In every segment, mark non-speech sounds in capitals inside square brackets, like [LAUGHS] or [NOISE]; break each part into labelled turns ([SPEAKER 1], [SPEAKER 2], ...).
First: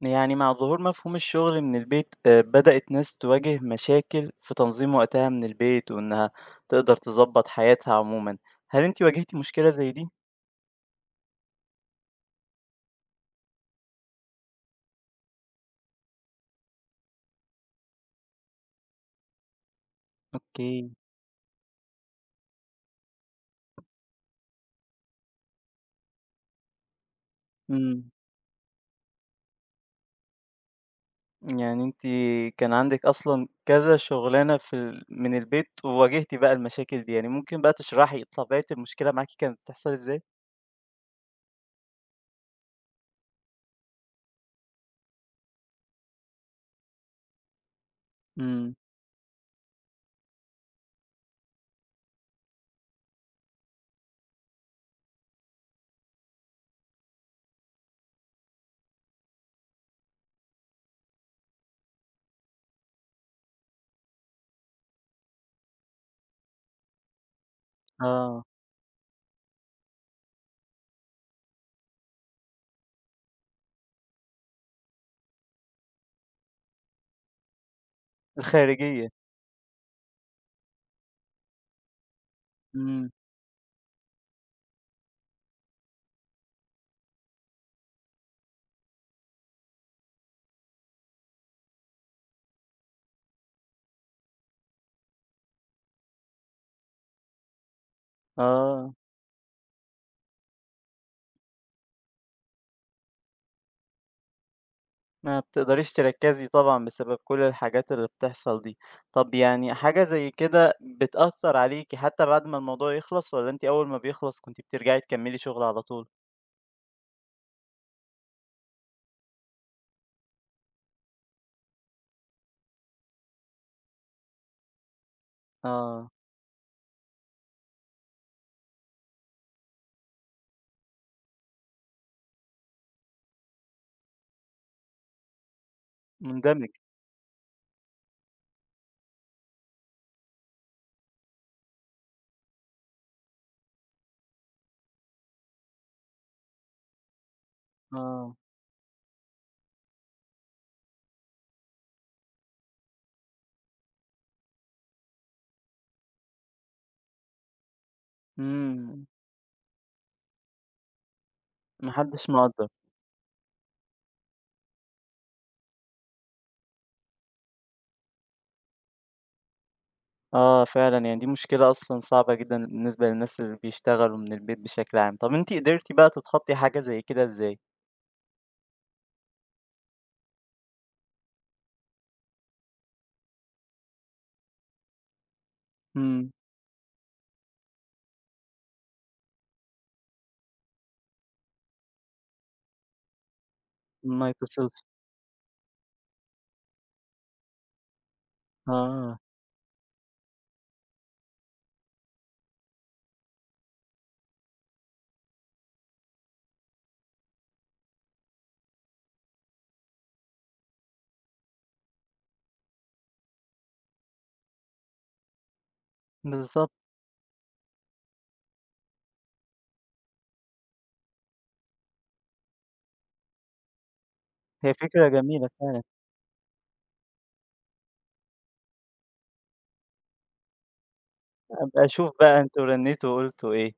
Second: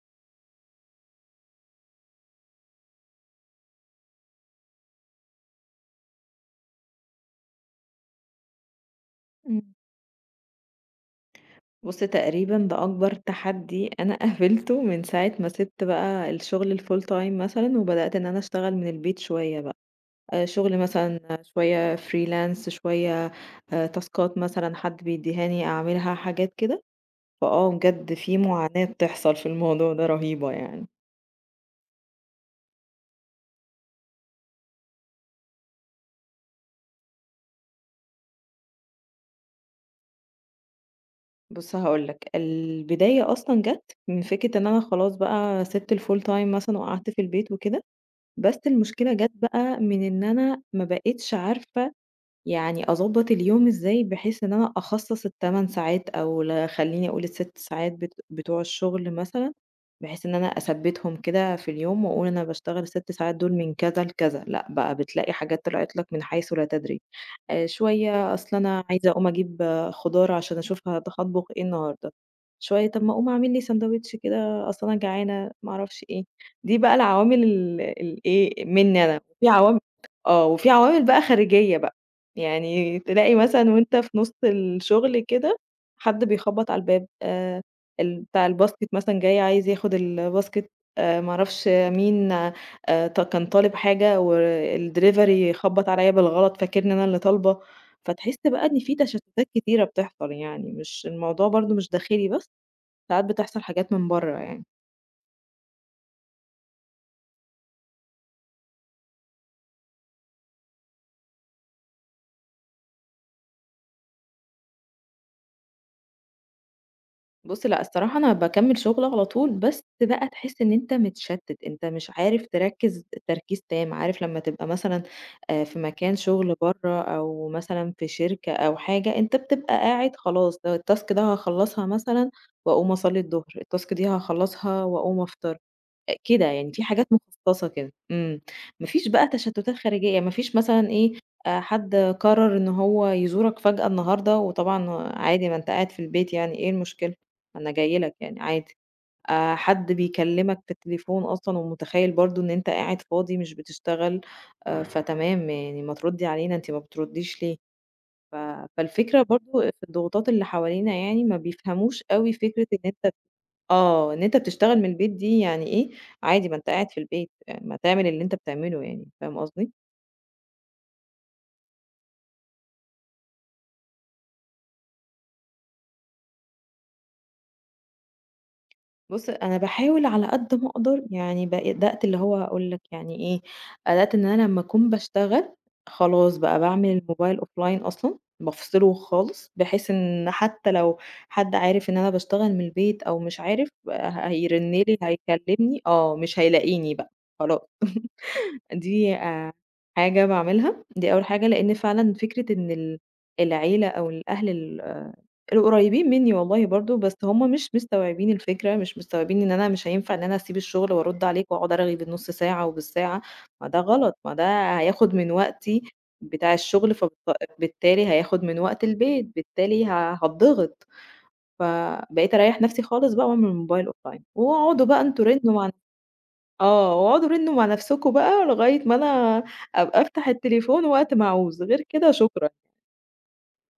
[SPEAKER 1] يعني مع ظهور مفهوم الشغل من البيت بدأت ناس تواجه مشاكل في تنظيم وقتها من البيت وإنها تقدر تظبط حياتها عموما هل انت واجهتي مشكلة
[SPEAKER 2] إمم.
[SPEAKER 1] زي دي؟
[SPEAKER 2] بُص تقريبًا ده أكبر تحدي أنا [LAUGHS] قابلته من ساعة ما سِبت بقى الشغل الfull time مثلًا، وبدأت إن أنا أشتغل من البيت شوية بقى،
[SPEAKER 1] اوكي
[SPEAKER 2] شغل مثلًا شوية freelance شوية تاسكات مثلًا حد بيدّيهاني أعملها، حاجات كده. فآه
[SPEAKER 1] امم
[SPEAKER 2] بجد في معاناة بتحصل في الموضوع ده رهيبة يعني.
[SPEAKER 1] يعني انت كان عندك أصلا كذا شغلانة من البيت وواجهتي بقى المشاكل دي يعني ممكن بقى تشرحي طبيعة المشكلة معاكي كانت بتحصل ازاي؟
[SPEAKER 2] بُص هاقول لك، البداية أصلًا جات من فكرة إن أنا خلاص بقى سِبت الfull time مثلًا وقعدت في البيت وكده، بس
[SPEAKER 1] امم
[SPEAKER 2] المشكلة جات بقى من إن أنا ما بقيتش عارفة يعني أضبّط اليوم إزاي بحيث إن أنا أخصّص ال8 ساعات أو خلّيني أقول ال6 ساعات بتوع الشغل مثلًا، بحيث إن أنا أثبّتهم كده في اليوم وأقول أنا باشتغل ال6 ساعات دول من كذا لكذا، لأ بقى بتلاقي حاجات طلعت لك من حيث لا تدري. شوية
[SPEAKER 1] اه
[SPEAKER 2] أصل أنا عايزة أقوم أجيب آه، خضار عشان أشوف هاطبخ إيه النهارده، شوية طب ما أقوم أعمل لي ساندوتش كده أصل أنا جعانة ما أعرفش إيه، دي بقى العوامل الإيه منّي
[SPEAKER 1] الخارجية
[SPEAKER 2] أنا، وفي عوامل آه، وفي عوامل بقى خارجية بقى، يعني
[SPEAKER 1] امم
[SPEAKER 2] تلاقي مثلًا وأنت في نُص الشغل كده حد بيخبط على الباب ال بتاع الباسكت مثلًا جاي عايز ياخد الباسكت، ما أعرفش مين، ط كان طالب حاجة والدليفري خبّط عليَّ بالغلط فاكرني أنا اللي طالبة، فتحس بقى إن
[SPEAKER 1] اه
[SPEAKER 2] في تشتتات كتيرة بتحصل يعني، مش الموضوع برضه مش داخلي بس، ساعات بتحصل حاجات من برّه يعني.
[SPEAKER 1] ما بتقدريش تركزي طبعًا بسبب كل الحاجات اللي بتحصل دي. طب يعني حاجة زي كده بتأثّر عليكِ حتى بعد ما الموضوع يخلص والّا أنتِ أول ما بيخلص كنتِ بترجعي تكمّلي شغل على طول؟
[SPEAKER 2] بُص لأ، الصراحة أنا باكمّل شغل على طول، بس بقى تحس إن أنت متشتت، أنت مش عارف تركّز تركيز تام، عارف لمّا تبقى مثلًا في
[SPEAKER 1] آه،
[SPEAKER 2] مكان شغل برّه أو مثلًا في شركة أو حاجة، أنت بتبقى قاعد خلاص الtask ده هاخلّصها مثلًا وأقوم أصلّي الضهر، الtask دي هاخلّصها وأقوم أفطر. أ كده
[SPEAKER 1] مندمج،
[SPEAKER 2] يعني في حاجات مخصصة كده، إمم، ما فيش بقى تشتتات خارجية، يعني ما فيش مثلًا إيه، حد قرر إن هو يزورك فجأة النهارده وطبعًا عادي ما أنت قاعد في البيت يعني إيه المشكلة؟ ما أنا جاي لك
[SPEAKER 1] آه،
[SPEAKER 2] يعني عادي، حد بيكلمك في التليفون أصلًا ومتخيل برضه إن أنت قاعد فاضي مش بتشتغل، فتمام يعني ما تردي علينا أنتِ ما بترديش ليه؟ ف
[SPEAKER 1] إمم،
[SPEAKER 2] فالفكرة برضه في الضغوطات اللي حوالينا يعني ما
[SPEAKER 1] ما
[SPEAKER 2] بيفهموش
[SPEAKER 1] حدش
[SPEAKER 2] أوي فكرة
[SPEAKER 1] مقدّر.
[SPEAKER 2] إن أنت آه، إن أنت بتشتغل من البيت دي يعني إيه، عادي ما أنت قاعد في البيت، ما تعمل اللي أنت بتعمله يعني، فاهم قصدي؟
[SPEAKER 1] آه فعلًا، يعني دي مشكلة أصلًا صعبة جدًا بالنسبة للناس اللي بيشتغلوا من البيت بشكل عام. طب أنتِ قدرتِ بقى تتخطّي حاجة زي كده إزاي؟
[SPEAKER 2] بُص، أنا باحاول على قد ما أقدر يعني بدأت اللي هو هاقول لك يعني إيه، بدأت إن أنا لمّا أكون باشتغل
[SPEAKER 1] إمم،
[SPEAKER 2] خلاص بقى باعمل الموبايل offline أصلًا، بافصله خالص، بحيث إن حتى لو حد عارف إن أنا باشتغل من البيت أو مش عارف،
[SPEAKER 1] ما
[SPEAKER 2] هيرن
[SPEAKER 1] يتصلش،
[SPEAKER 2] لي، هيكلمني، آه، مش هيلاقيني بقى خلاص. دي
[SPEAKER 1] آه،
[SPEAKER 2] حاجة باعملها، دي أول حاجة، لإن فعلًا فكرة إن العيلة أو الأهل القريبين منّي والله برضه، بس هُم مش مستوعبين الفكرة، مش مستوعبين إن أنا مش هينفع إن أنا أسيب الشغل وأرُد عليك وأقعد أرغي بالنُص ساعة وبالساعة، ما ده غلط، ما ده هياخد من وقتي بتاع
[SPEAKER 1] بالضبط،
[SPEAKER 2] الشغل، بالتالي هياخد من وقت البيت، بالتالي هاتضغط، فبقيت أريّح نَفْسي خالص بقى وأعمل الموبايل offline،
[SPEAKER 1] هي
[SPEAKER 2] واقعدوا بقى
[SPEAKER 1] فكرة
[SPEAKER 2] أنتم
[SPEAKER 1] جميلة
[SPEAKER 2] رنّوا
[SPEAKER 1] فعلًا،
[SPEAKER 2] آه، واقعدوا رنّوا مع نفسكم بقى لغاية ما أنا أبقى أفتح التليفون وقت ما أعوز، غير
[SPEAKER 1] أبقى أشوف
[SPEAKER 2] كده
[SPEAKER 1] بقى
[SPEAKER 2] شكرًا،
[SPEAKER 1] أنتم رنّيتوا وقُلتوا إيه.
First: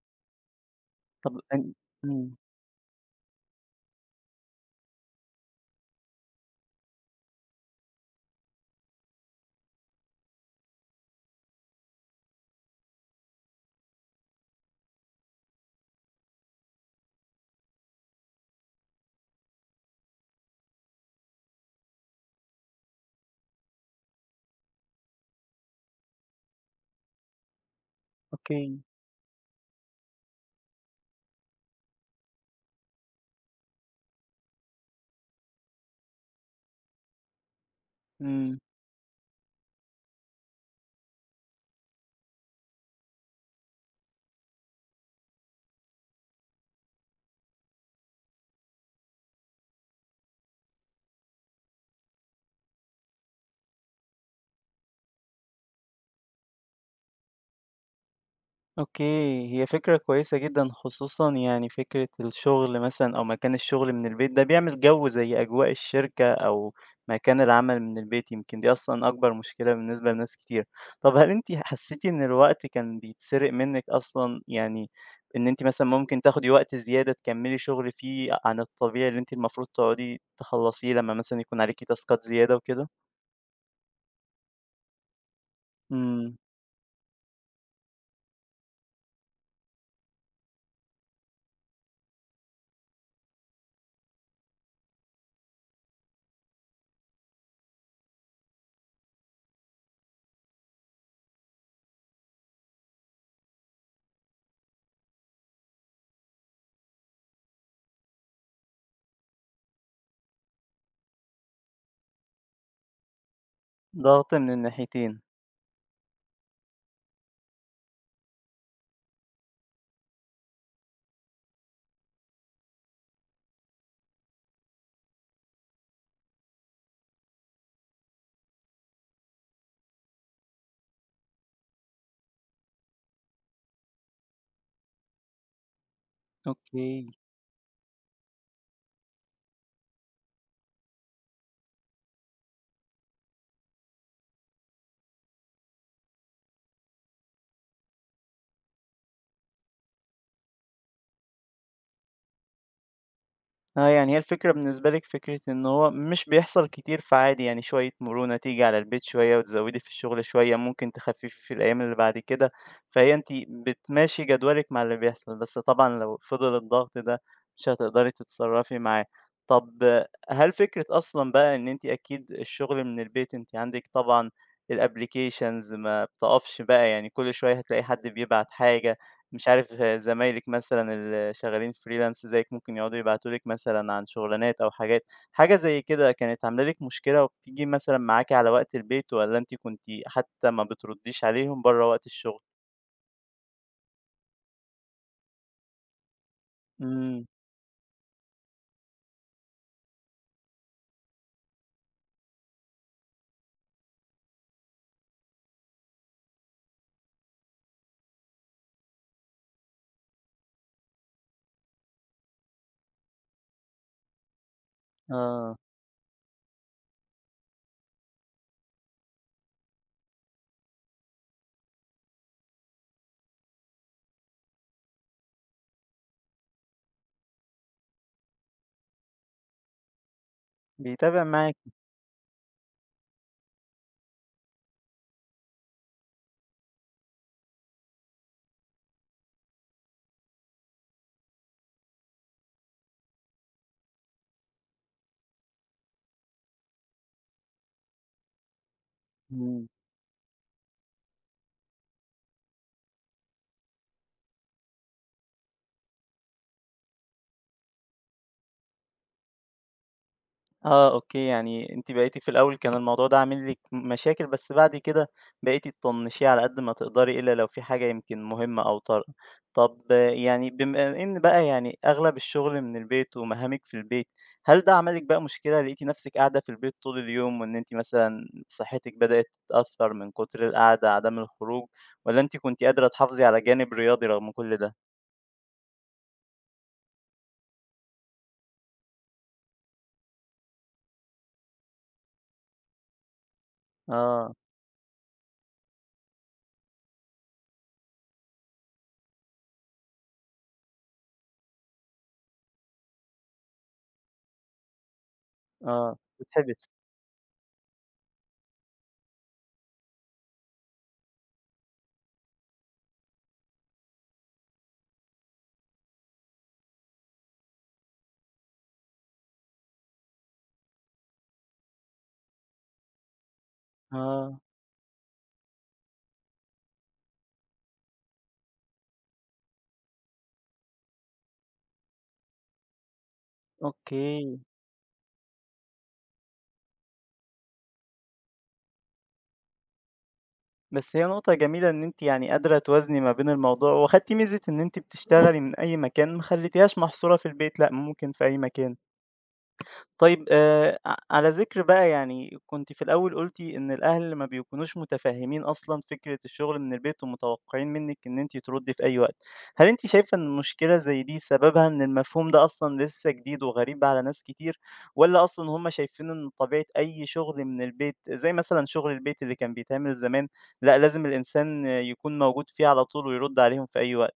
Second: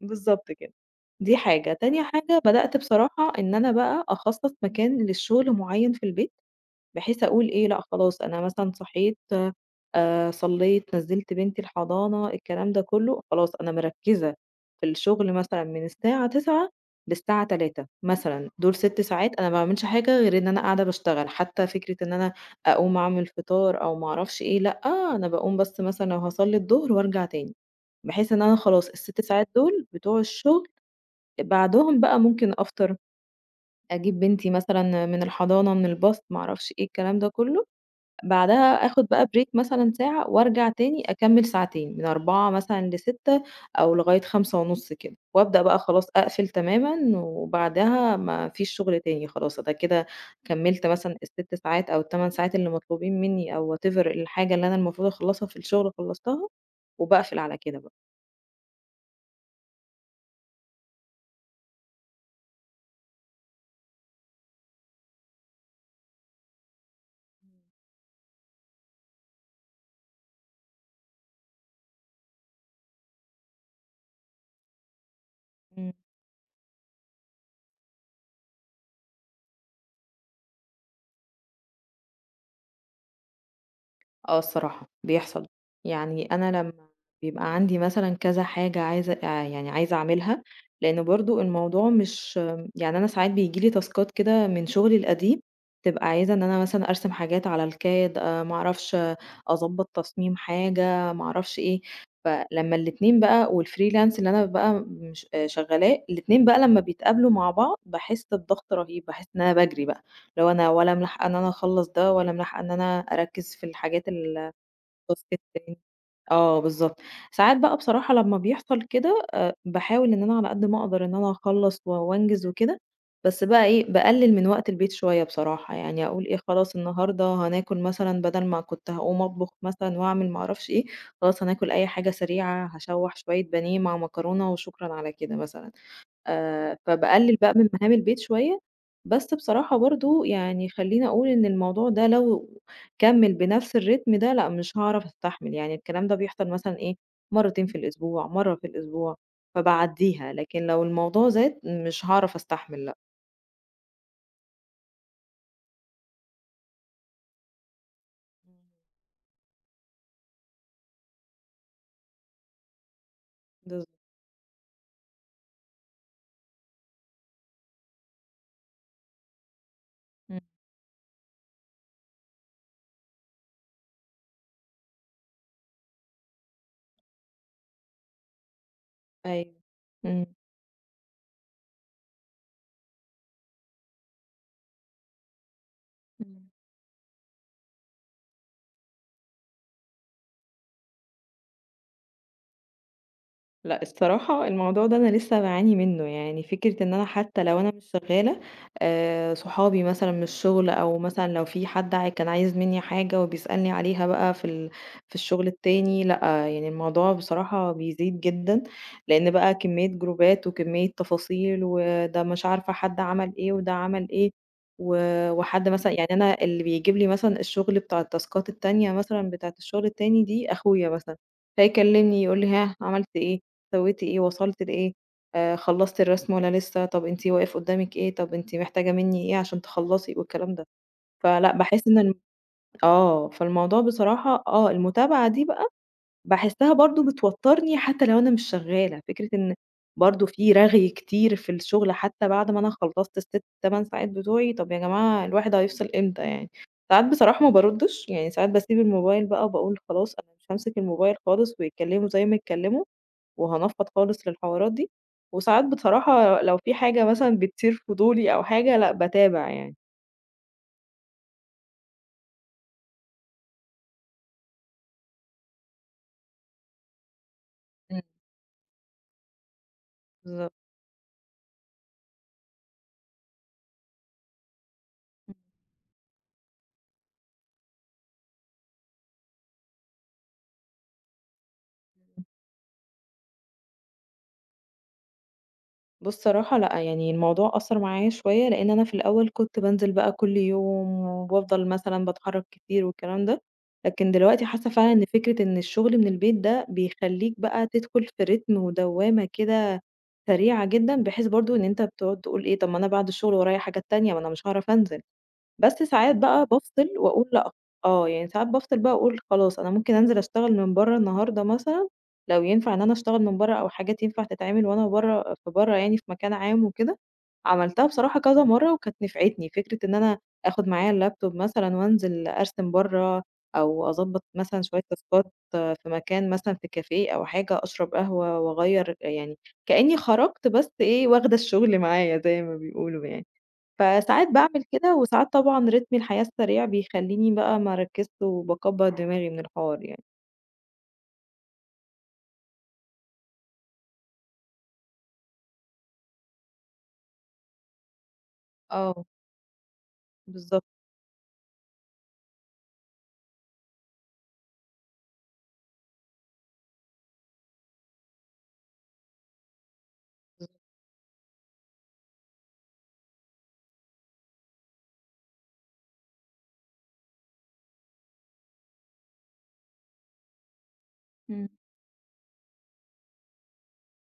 [SPEAKER 2] بالضبط كده. دي
[SPEAKER 1] طب أن
[SPEAKER 2] حاجة، تاني
[SPEAKER 1] إمم،
[SPEAKER 2] حاجة بدأت بصراحة إن أنا بقى أخصّص مكان للشغل معيّن في البيت، بحيث أقول إيه، لأ خلاص أنا مثلًا صحيت صلّيت، نزّلت بنتي الحضانة، الكلام ده كلّه، خلاص أنا مركّزة في الشغل مثلًا من الساعة 09:00 للساعة 15:00 مثلًا، دول 6 ساعات أنا ما باعملش حاجة غير إن أنا قاعدة باشتغل، حتى فكرة إن أنا أقوم أعمل فطار أو ما أعرفش إيه، لأ، أنا باقوم بس مثلًا لو هاصلّي الضهر وارجع تاني، بحيث إن أنا
[SPEAKER 1] أوكي،
[SPEAKER 2] خلاص ال6 ساعات دول بتوع الشغل، بعدهم بقى ممكن أفطر، أجيب بنتي مثلًا من الحضانة، من الباص، ما أعرفش إيه، الكلام ده كلّه،
[SPEAKER 1] إمم،
[SPEAKER 2] بعدها آخد بقى break مثلًا ساعة وأرجع تاني أكمّل ساعتين، من 16:00 مثلًا ل18:00 أو لغاية 17:30 كده، وأبدأ بقى خلاص أقفل تمامًا وبعدها ما فيش شغل تاني خلاص، أنا كده كمّلت مثلًا ال6 ساعات أو ال8 ساعات اللي مطلوبين منّي أو whatever الحاجة اللي أنا المفروض أخلّصها في الشغل خلّصتها، وباقفل على كده بقى.
[SPEAKER 1] أوكي، هي فكرة كويسة جدًا، خصوصًا يعني فكرة الشغل مثلًا أو مكان الشغل من البيت ده بيعمل جو زي أجواء الشركة أو مكان العمل من البيت، يمكن دي أصلًا أكبر مشكلة بالنسبة لناس كتير. طب هل أنتِ حسيتِ إن الوقت كان بيتسرق منِك أصلًا، يعني إن أنتِ مثلًا
[SPEAKER 2] إمم.
[SPEAKER 1] ممكن تاخدي وقت زيادة تكملي شغل فيه عن الطبيعي اللي أنتِ المفروض تقعدي تخلصيه لما مثلًا يكون عليكِ تاسكات زيادة وكده؟
[SPEAKER 2] آه الصراحة، بيحصل. يعني
[SPEAKER 1] إمم،
[SPEAKER 2] أنا لمّا بيبقى عندي مثلًا كذا حاجة عايزة يعني عايزة أعملها، لإن برضه الموضوع مش يعني، أنا ساعات بييجي لي تاسكات كده من شغلي القديم، تبقى عايزة إن أنا مثلًا أرسم حاجات على الCAD ما أعرفش أضبّط تصميم حاجة، ما أعرفش إيه، فلمّا الاتنين بقى والfreelance اللي أنا بقى مش آه، شغّالاه، الاتنين بقى لمّا بيتقابلوا مع بعض باحس بضغط رهيب، باحس إن أنا باجري بقى. اللي هو أنا ولا ملاحقة إن أنا أخلّص ده، ولا ملاحقة إن أنا أركّز في الحاجات
[SPEAKER 1] ضغط من
[SPEAKER 2] ال،
[SPEAKER 1] الناحيتين،
[SPEAKER 2] آه بالضبط. ساعات بقى بصراحة لمّا بيحصل كده، باحاول إن أنا على قد ما أقدر إن أنا أخلّص وأنجز وكده، بس بقى إيه، باقلل من وقت البيت شوية بصراحة، يعني أقول إيه خلاص النهارده هناكل مثلًا بدل ما كنت هاقوم أطبخ مثلًا وأعمل ما أعرفش إيه، خلاص هناكل أي حاجة سريعة، هاشوّح شوية بانيه مع مكرونة وشكرًا على كده مثلًا.
[SPEAKER 1] أوكي.
[SPEAKER 2] فباقلل بقى من مهام البيت شوية، بس بصراحة برضه يعني خلّيني أقول إن الموضوع ده لو كمّل بنفس الريتم ده لأ، مش هاعرف أستحمل، يعني الكلام ده بيحصل مثلًا إيه، مرتين في الأسبوع، مرّة في الأسبوع، فباعدّيها، لكن لو الموضوع زاد مش هاعرف أستحمل لأ.
[SPEAKER 1] آه، يعني هي الفكرة بالنسبة لِك فكرة إن هو مش بيحصل كتير، فعادي يعني شوية مرونة تيجي
[SPEAKER 2] إمم.
[SPEAKER 1] على البيت شوية وتزوّدي في الشغل شوية، ممكن تخفّفي في الأيام اللي بعد كده، فهي أنتِ
[SPEAKER 2] بالضبط.
[SPEAKER 1] بتماشي جدولِك مع اللي بيحصل، بس طبعًا لو فضل الضغط ده مش هتقدري تتصرّفي معاه. طَب
[SPEAKER 2] إمم.
[SPEAKER 1] هل فكرة أصلًا بقى إن أنتِ أكيد الشغل من البيت، أنتِ عندِك طبعًا الapplications ما بتقفش بقى، يعني كل شوية هتلاقي حد بيبعت حاجة، مش
[SPEAKER 2] أيوه.
[SPEAKER 1] عارف
[SPEAKER 2] إمم.
[SPEAKER 1] زمايلِك مثلًا اللي شغالين freelance زيِّك ممكن يقعدوا يبعتوا لِك مثلًا عن شغلانات أو حاجات، حاجة زي كده كانت
[SPEAKER 2] إمم.
[SPEAKER 1] عاملة لِك مشكلة وبتيجي مثلًا معاكِ على وقت البيت والّا أنتِ كنتِ حتى ما بترديش عليهم برّه وقت الشغل؟
[SPEAKER 2] لأ، الصراحة الموضوع ده أنا لسه باعاني منّه، يعني فكرة إن أنا
[SPEAKER 1] إمم،
[SPEAKER 2] حتى لو أنا مش شغّالة، صحابي مثلًا من الشغل أو مثلًا لو في حد عاي كان عايز منّي حاجة وبيسألني عليها بقى في الشغل التاني، لأ، يعني الموضوع بصراحة بيزيد جدًا، لإن بقى كمية جروبات وكمية تفاصيل وده مش عارفة حد عمل إيه وده عمل إيه، و
[SPEAKER 1] آه،
[SPEAKER 2] وحد مثلًا يعني أنا اللي بيجيب لي مثلًا الشغل بتاع التاسكات التانية مثلًا بتاعة الشغل التاني دي أخويا مثلًا، فيكلمني يقول لي: "ها عملت إيه؟" سويتِ إيه، وصلتِ لإيه، خلّصتِ الرسم والّا لسه، طب أنتِ واقف قدّامِك إيه، طب أنتِ محتاجة منّي إيه عشان تخلّصي والكلام ده.
[SPEAKER 1] بيتابع معاكِ،
[SPEAKER 2] فلأ، باحس إن الم آه، فالموضوع بصراحة آه، المتابعة دي بقى باحسّها برضه بتوتّرني حتى لو أنا مش شغّالة، فكرة إن برضه في رغي كتير في الشغل حتى بعد ما أنا خلّصت ال6، 8 ساعات بتوعي، طب يا جماعة الواحد هيفصل إمتى يعني؟ ساعات بصراحة ما باردّش، يعني ساعات باسيب الموبايل بقى
[SPEAKER 1] إمم.
[SPEAKER 2] وباقول خلاص أنا مش هامسك الموبايل خالص ويتكلّموا زي ما يتكلّموا وهانفّض خالص للحوارات دي، وساعات بصراحة لو في حاجة مثلًا بتثير فضولي أو حاجة لأ، باتابع يعني.
[SPEAKER 1] آه أوكي، يعني أنتِ بقيتِ في الأول كان الموضوع ده عامل لِك مشاكل، بس بعد كده بقيتِ تطنّشيه على قد ما تقدري إلا لو في حاجة
[SPEAKER 2] إمم.
[SPEAKER 1] يمكن مهمة أو طارئة. طب يعني
[SPEAKER 2] بالضبط.
[SPEAKER 1] بما إن بقى يعني أغلب الشغل من البيت ومهامِك في البيت، هل ده عمل لِك بقى
[SPEAKER 2] إمم.
[SPEAKER 1] مشكلة، لقيتِ نفسِك قاعدة في البيت طول اليوم وإن أنتِ مثلًا صحتِك بدأت تتأثّر من كتر القعدة، عدم الخروج، والّا أنتِ كنتِ قادرة تحافظي على جانب رياضي رغم كل ده؟
[SPEAKER 2] بُص صراحة لأ، يعني الموضوع أثّر معايا شوية، لإن أنا في الأول كنت بانزل بقى كل يوم وبافضل مثلًا باتحرّك كتير والكلام ده، لكن
[SPEAKER 1] آه،
[SPEAKER 2] دلوقتي حاسّة فعلًا إن فكرة إن الشغل من البيت ده بيخلّيك بقى تدخل في رتم ودوّامة كده سريعة جدًا، بحيث برضه إن أنت بتقعد تقول إيه، طب ما أنا بعد الشغل ورايا حاجات تانية، ما أنا مش هاعرف أنزل. بس
[SPEAKER 1] آه،
[SPEAKER 2] ساعات بقى
[SPEAKER 1] بتحبس.
[SPEAKER 2] بافصل وأقول لأ، آه، يعني ساعات بافصل بقى وأقول خلاص أنا ممكن أنزل أشتغل من برّه النهارده مثلًا، لو ينفع إن أنا أشتغل من برّه أو حاجات ينفع تتعمل وأنا برّه في برّه يعني في مكان عام وكده، عملتها بصراحة كذا مرّة وكانت نفعتني، فكرة إن أنا آخد معايا اللابتوب مثلًا وأنزل أرسم برّه أو أضبّط
[SPEAKER 1] آه،
[SPEAKER 2] مثلًا شوية تاسكات في مكان مثلًا في كافيه أو حاجة، أشرب قهوة وأغيّر يعني كإني خرجت بس إيه واخدة الشغل معايا زي ما بيقولوا يعني. فساعات
[SPEAKER 1] أوكي.
[SPEAKER 2] باعمل كده، وساعات طبعًا رتم الحياة السريع بيخلّيني بقى ما أركّزش وباكبّر دماغي من الحوار يعني.
[SPEAKER 1] بس هي نقطة جميلة إن أنتِ يعني قادرة توازني ما بين الموضوع، واخدتِ ميزة إن أنتِ بتشتغلي من أي مكان، ما خليتيهاش محصورة في البيت، لأ ممكن في أي مكان.
[SPEAKER 2] آه،
[SPEAKER 1] طيب
[SPEAKER 2] بالضبط،
[SPEAKER 1] ع على ذِكر بقى يعني كنتِ في الأول قُلتِ إن الأهل ما بيكونوش متفهّمين أصلًا فكرة الشغل من البيت ومتوقّعين منِّك إن أنتِ تردّي في أي وقت. هل أنتِ شايفة إن
[SPEAKER 2] بالضبط.
[SPEAKER 1] مشكلة زي دي سببها إن المفهوم ده أصلًا لسّه جديد وغريب على ناس كتير والّا أصلًا هم شايفين إن طبيعة أي شغل من البيت زي مثلًا شغل البيت اللي كان بيتعمل زمان، لأ لازم
[SPEAKER 2] إمم.
[SPEAKER 1] الإنسان يكون موجود فيه على طول ويرُد عليهم في أي وقت؟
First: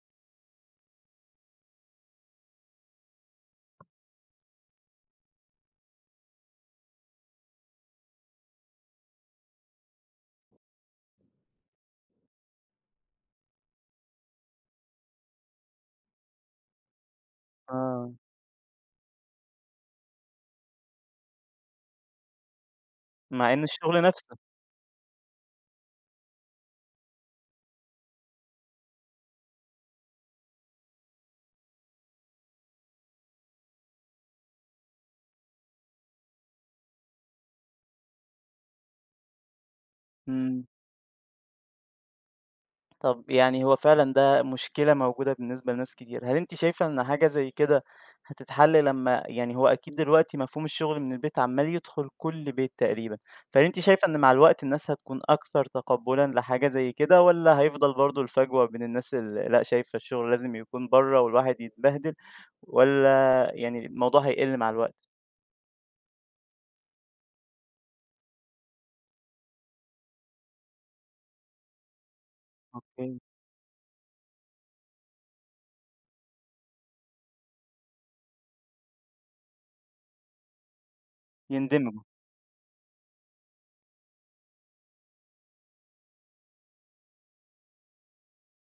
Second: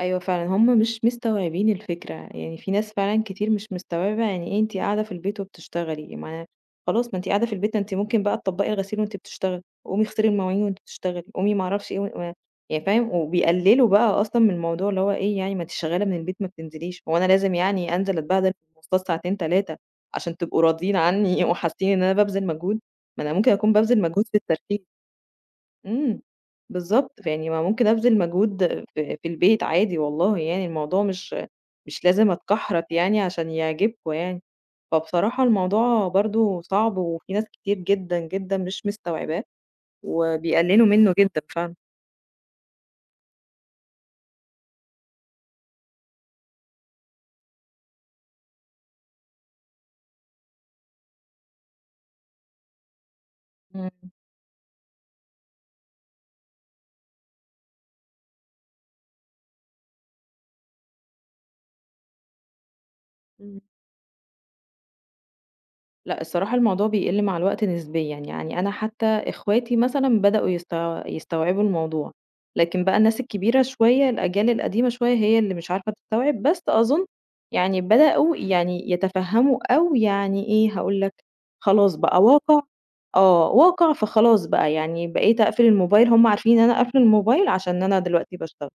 [SPEAKER 2] أيوه فعلًا، هم مش مستوعبين الفكرة، يعني في ناس فعلًا كتير مش مستوعبة يعني إيه أنتِ قاعدة في البيت وبتشتغلي، ما خلاص ما أنتِ قاعدة في البيت، ما أنتِ ممكن بقى تطبّقي الغسيل وأنتِ بتشتغلي، قومي اغسلي المواعين وأنتِ بتشتغلي، قومي ما أعرفش إيه و يعني فاهم؟ وبيقللوا بقى أصلًا من الموضوع اللي هو إيه يعني ما أنتِ شغالة من البيت ما بتنزليش، هو أنا لازم يعني
[SPEAKER 1] آه.
[SPEAKER 2] أنزل أتبهدل في المواصلات ساعتين 3 عشان تبقوا راضيين عني [LAUGHS] وحاسين إن أنا بابذل مجهود؟ ما أنا
[SPEAKER 1] مع
[SPEAKER 2] ممكن
[SPEAKER 1] إن
[SPEAKER 2] أكون بابذل
[SPEAKER 1] الشغل
[SPEAKER 2] مجهود
[SPEAKER 1] نَفْسه.
[SPEAKER 2] في الترفيه. إمم، بالضبط، فيعني ما ممكن أبذل مجهود في البيت عادي والله يعني، الموضوع مش لازم أتكحرت يعني عشان يعجبكم يعني، فبصراحة الموضوع برضه صعب وفي ناس كتير جدًا، جدًا مش مستوعباه
[SPEAKER 1] إمم.
[SPEAKER 2] وبيقللوا منه جدًا فعلًا.
[SPEAKER 1] طب يعني هو فعلًا ده مشكلة موجودة بالنسبة لناس كتير، هل أنتِ شايفة إن حاجة زي كده هتتحل لمّا يعني هو أكيد دلوقتي مفهوم الشغل من البيت عمّال يدخل كل بيت تقريبًا، فهل أنتِ
[SPEAKER 2] إمم.
[SPEAKER 1] شايفة إن مع الوقت الناس هتكون أكثر تقبُّلًا لحاجة زي كده والّا هيفضل برضه الفجوة بين الناس اللي لأ شايفة الشغل لازم يكون برّه والواحد يتبهدل والّا
[SPEAKER 2] إمم.
[SPEAKER 1] يعني الموضوع هيقِل مع الوقت؟
[SPEAKER 2] لأ، الصراحة الموضوع بيقِل مع الوقت نسبيًا، يعني أنا حتى إخواتي مثلًا بدأوا يستوعبوا الموضوع، لكن بقى
[SPEAKER 1] إمم.
[SPEAKER 2] الناس الكبيرة شوية، الأجيال القديمة شوية هي اللي مش عارفة تستوعب، بس أظُن يعني بدأوا يعني يتفهّموا أو يعني إيه، هاقول لك خلاص
[SPEAKER 1] يندمجوا،
[SPEAKER 2] بقى واقع آه، واقع فخلاص بقى يعني بقيت أقفل الموبايل، هُم عارفين إن أنا قافلة الموبايل عشان أنا دلوقتي باشتغل.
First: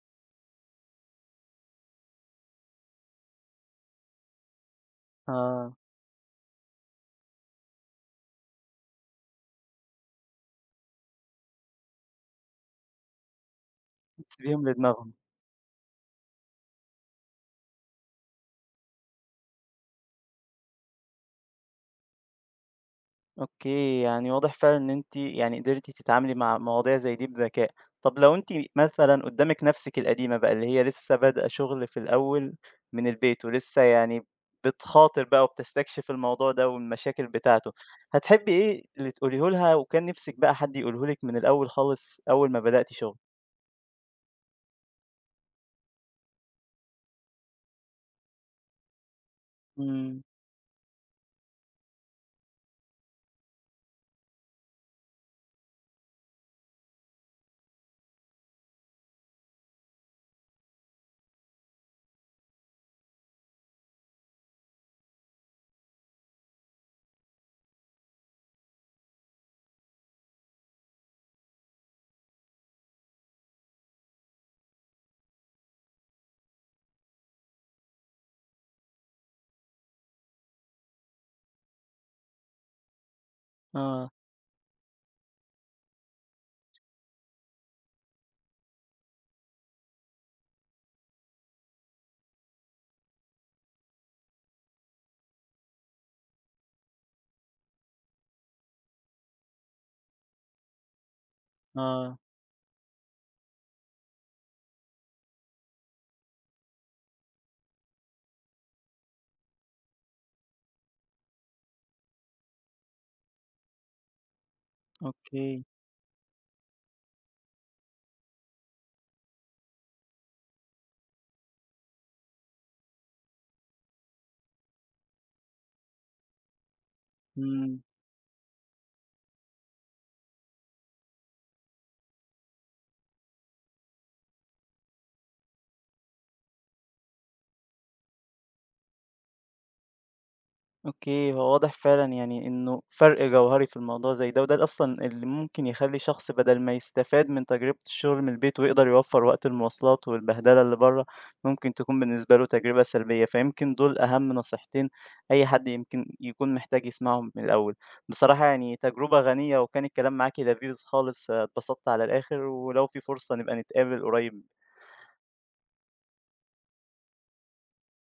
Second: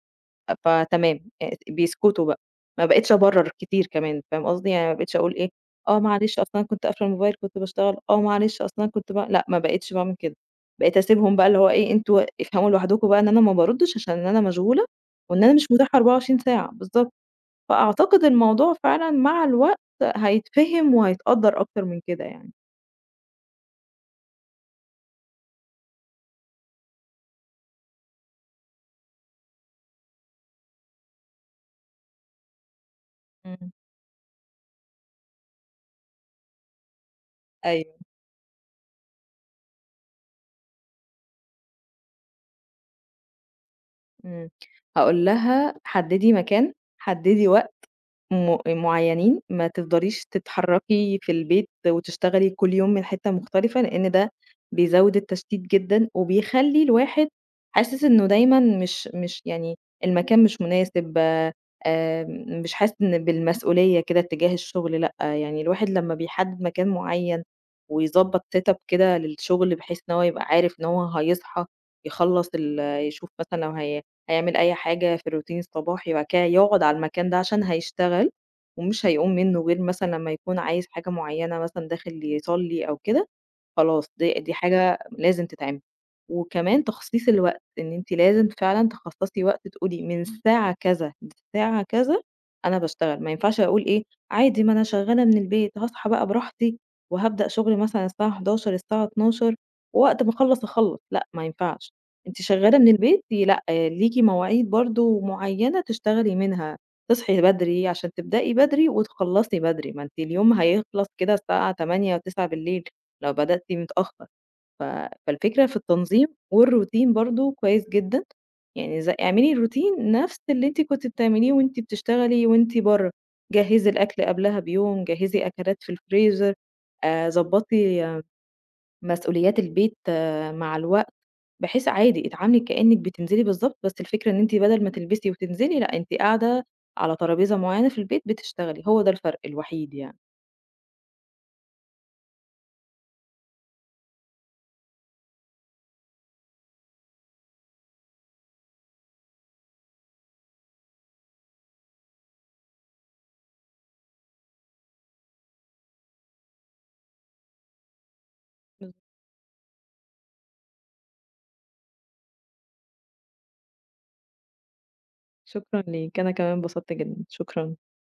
[SPEAKER 2] فتمام، بيسكتوا بقى، ما بقيتش أبرّر كتير كمان، فاهم قصدي؟ يعني ما بقيتش أقول إيه،
[SPEAKER 1] آه،
[SPEAKER 2] آه معلش أصل أنا كنت قافلة الموبايل كنت باشتغل، آه معلش أصل أنا كنت لأ، ما بقيتش باعمل كده، بقيت أسيبهم بقى اللي هو إيه، أنتم افهموا لوحدكم بقى إن أنا ما بارُدّش عشان أنا
[SPEAKER 1] تسيبيهم
[SPEAKER 2] مشغولة،
[SPEAKER 1] لدماغهم.
[SPEAKER 2] وإن أنا مش متاحة 24 ساعة، بالضبط، فأعتقد الموضوع فعلًا مع الوقت هيتفهم وهيتقدّر أكتر من كده يعني.
[SPEAKER 1] أوكي، يعني واضح فعلًا إن أنتِ يعني قدرتِ تتعاملي مع مواضيع زي دي بذكاء. طب لو أنتِ مثلًا قدّامِك نَفْسِك القديمة بقى اللي هي لسه بادئة شغل في الأول من البيت
[SPEAKER 2] إمم،
[SPEAKER 1] ولسه يعني بتخاطر بقى وبتستكشف الموضوع ده والمشاكل بتاعته،
[SPEAKER 2] أيوه،
[SPEAKER 1] هتحبّي إيه اللي تقوليه لها وكان نِفْسِك بقى حد يقوله لِك من الأول خالص أول ما بدأتِ شغل؟
[SPEAKER 2] إمم، هاقول لها حدّدي مكان، حدّدي وقت. معيّنين، ما
[SPEAKER 1] إمم،
[SPEAKER 2] تفضليش تتحرّكي في البيت وتشتغلي كل يوم من حتّة مختلفة، لإن ده بيزوّد التشتيت جدًا، وبيخلّي الواحد حاسس إنه دايمًا مش يعني المكان مش مناسب، مش حاسس إن بالمسؤولية كده تجاه الشغل، لأ، يعني الواحد لمّا بيحدّد مكان معيّن ويضبّط setup كده للشغل بحيث إن هو يبقى عارف إن هو هيصحى يخلّص يشوف مثلًا لو هي هيعمل أي حاجة في الروتين الصباحي وبعد كده يقعد على المكان ده عشان هيشتغل ومش هيقوم منه غير مثلًا لمّا يكون عايز حاجة معيّنة مثلًا داخل يصلّي أو كده، خلاص
[SPEAKER 1] آه،
[SPEAKER 2] دي حاجة لازم تتعمل. وكمان تخصيص الوقت، إن أنتِ لازم فعلًا تخصصي وقت تقولي من الساعة كذا للساعة كذا أنا باشتغل، ما ينفعش أقول إيه عادي ما أنا شغالة من البيت هاصحى بقى براحتي وهابدأ شغلي مثلًا الساعة 11:00 الساعة 12:00 ووقت ما أخلّص أخلّص، لأ ما ينفعش.
[SPEAKER 1] آه،
[SPEAKER 2] أنتِ شغالة من البيت لأ، ليكِ مواعيد برضه معيّنة تشتغلي منها، تصحي بدري عشان تبدئي بدري وتخلّصي بدري، ما أنتِ اليوم هيخلص كده الساعة 20:00 21:00. لو بدأتِ متأخر، ف
[SPEAKER 1] أوكي،
[SPEAKER 2] فالفكرة في التنظيم والروتين برضه كويس جدًا، يعني اعملي الروتين نفس اللي أنتِ كنتِ بتعمليه وأنتِ بتشتغلي وأنتِ برّه، جهّزي الأكل قبلها بيوم، جهّزي أكلات في الفريزر،
[SPEAKER 1] إمم.
[SPEAKER 2] ضبّطي مسؤوليات البيت آه، مع الوقت، بحيث عادي اتعاملي كإنِّك بتنزلي بالضبط، بس الفكرة إن أنتِ بدل ما تلبسي وتنزلي، لأ أنتِ قاعدة على ترابيزة معيّنة في البيت بتشتغلي، هو ده الفرق الوحيد يعني.
[SPEAKER 1] أوكي، هو واضح فعلًا يعني إنه فرق جوهري في الموضوع زي ده، وده أصلًا اللي ممكن يخلّي شخص بدل ما يستفاد من تجربة الشغل من البيت ويقدر يوفّر وقت المواصلات والبهدلة اللي برّه، ممكن تكون بالنسبة له تجربة سلبية، فيمكن دول أهم نصيحتين أي حد يمكن يكون محتاج يسمعهم من الأول. بصراحة يعني
[SPEAKER 2] بالض
[SPEAKER 1] تجربة غنية، وكان الكلام معاكِ لذيذ خالص، اتبسطت على الآخر، ولو في فرصة نبقى نتقابل قريب.
[SPEAKER 2] شكرًا ليك، أنا كمان انبسطت جدًا، شكرًا.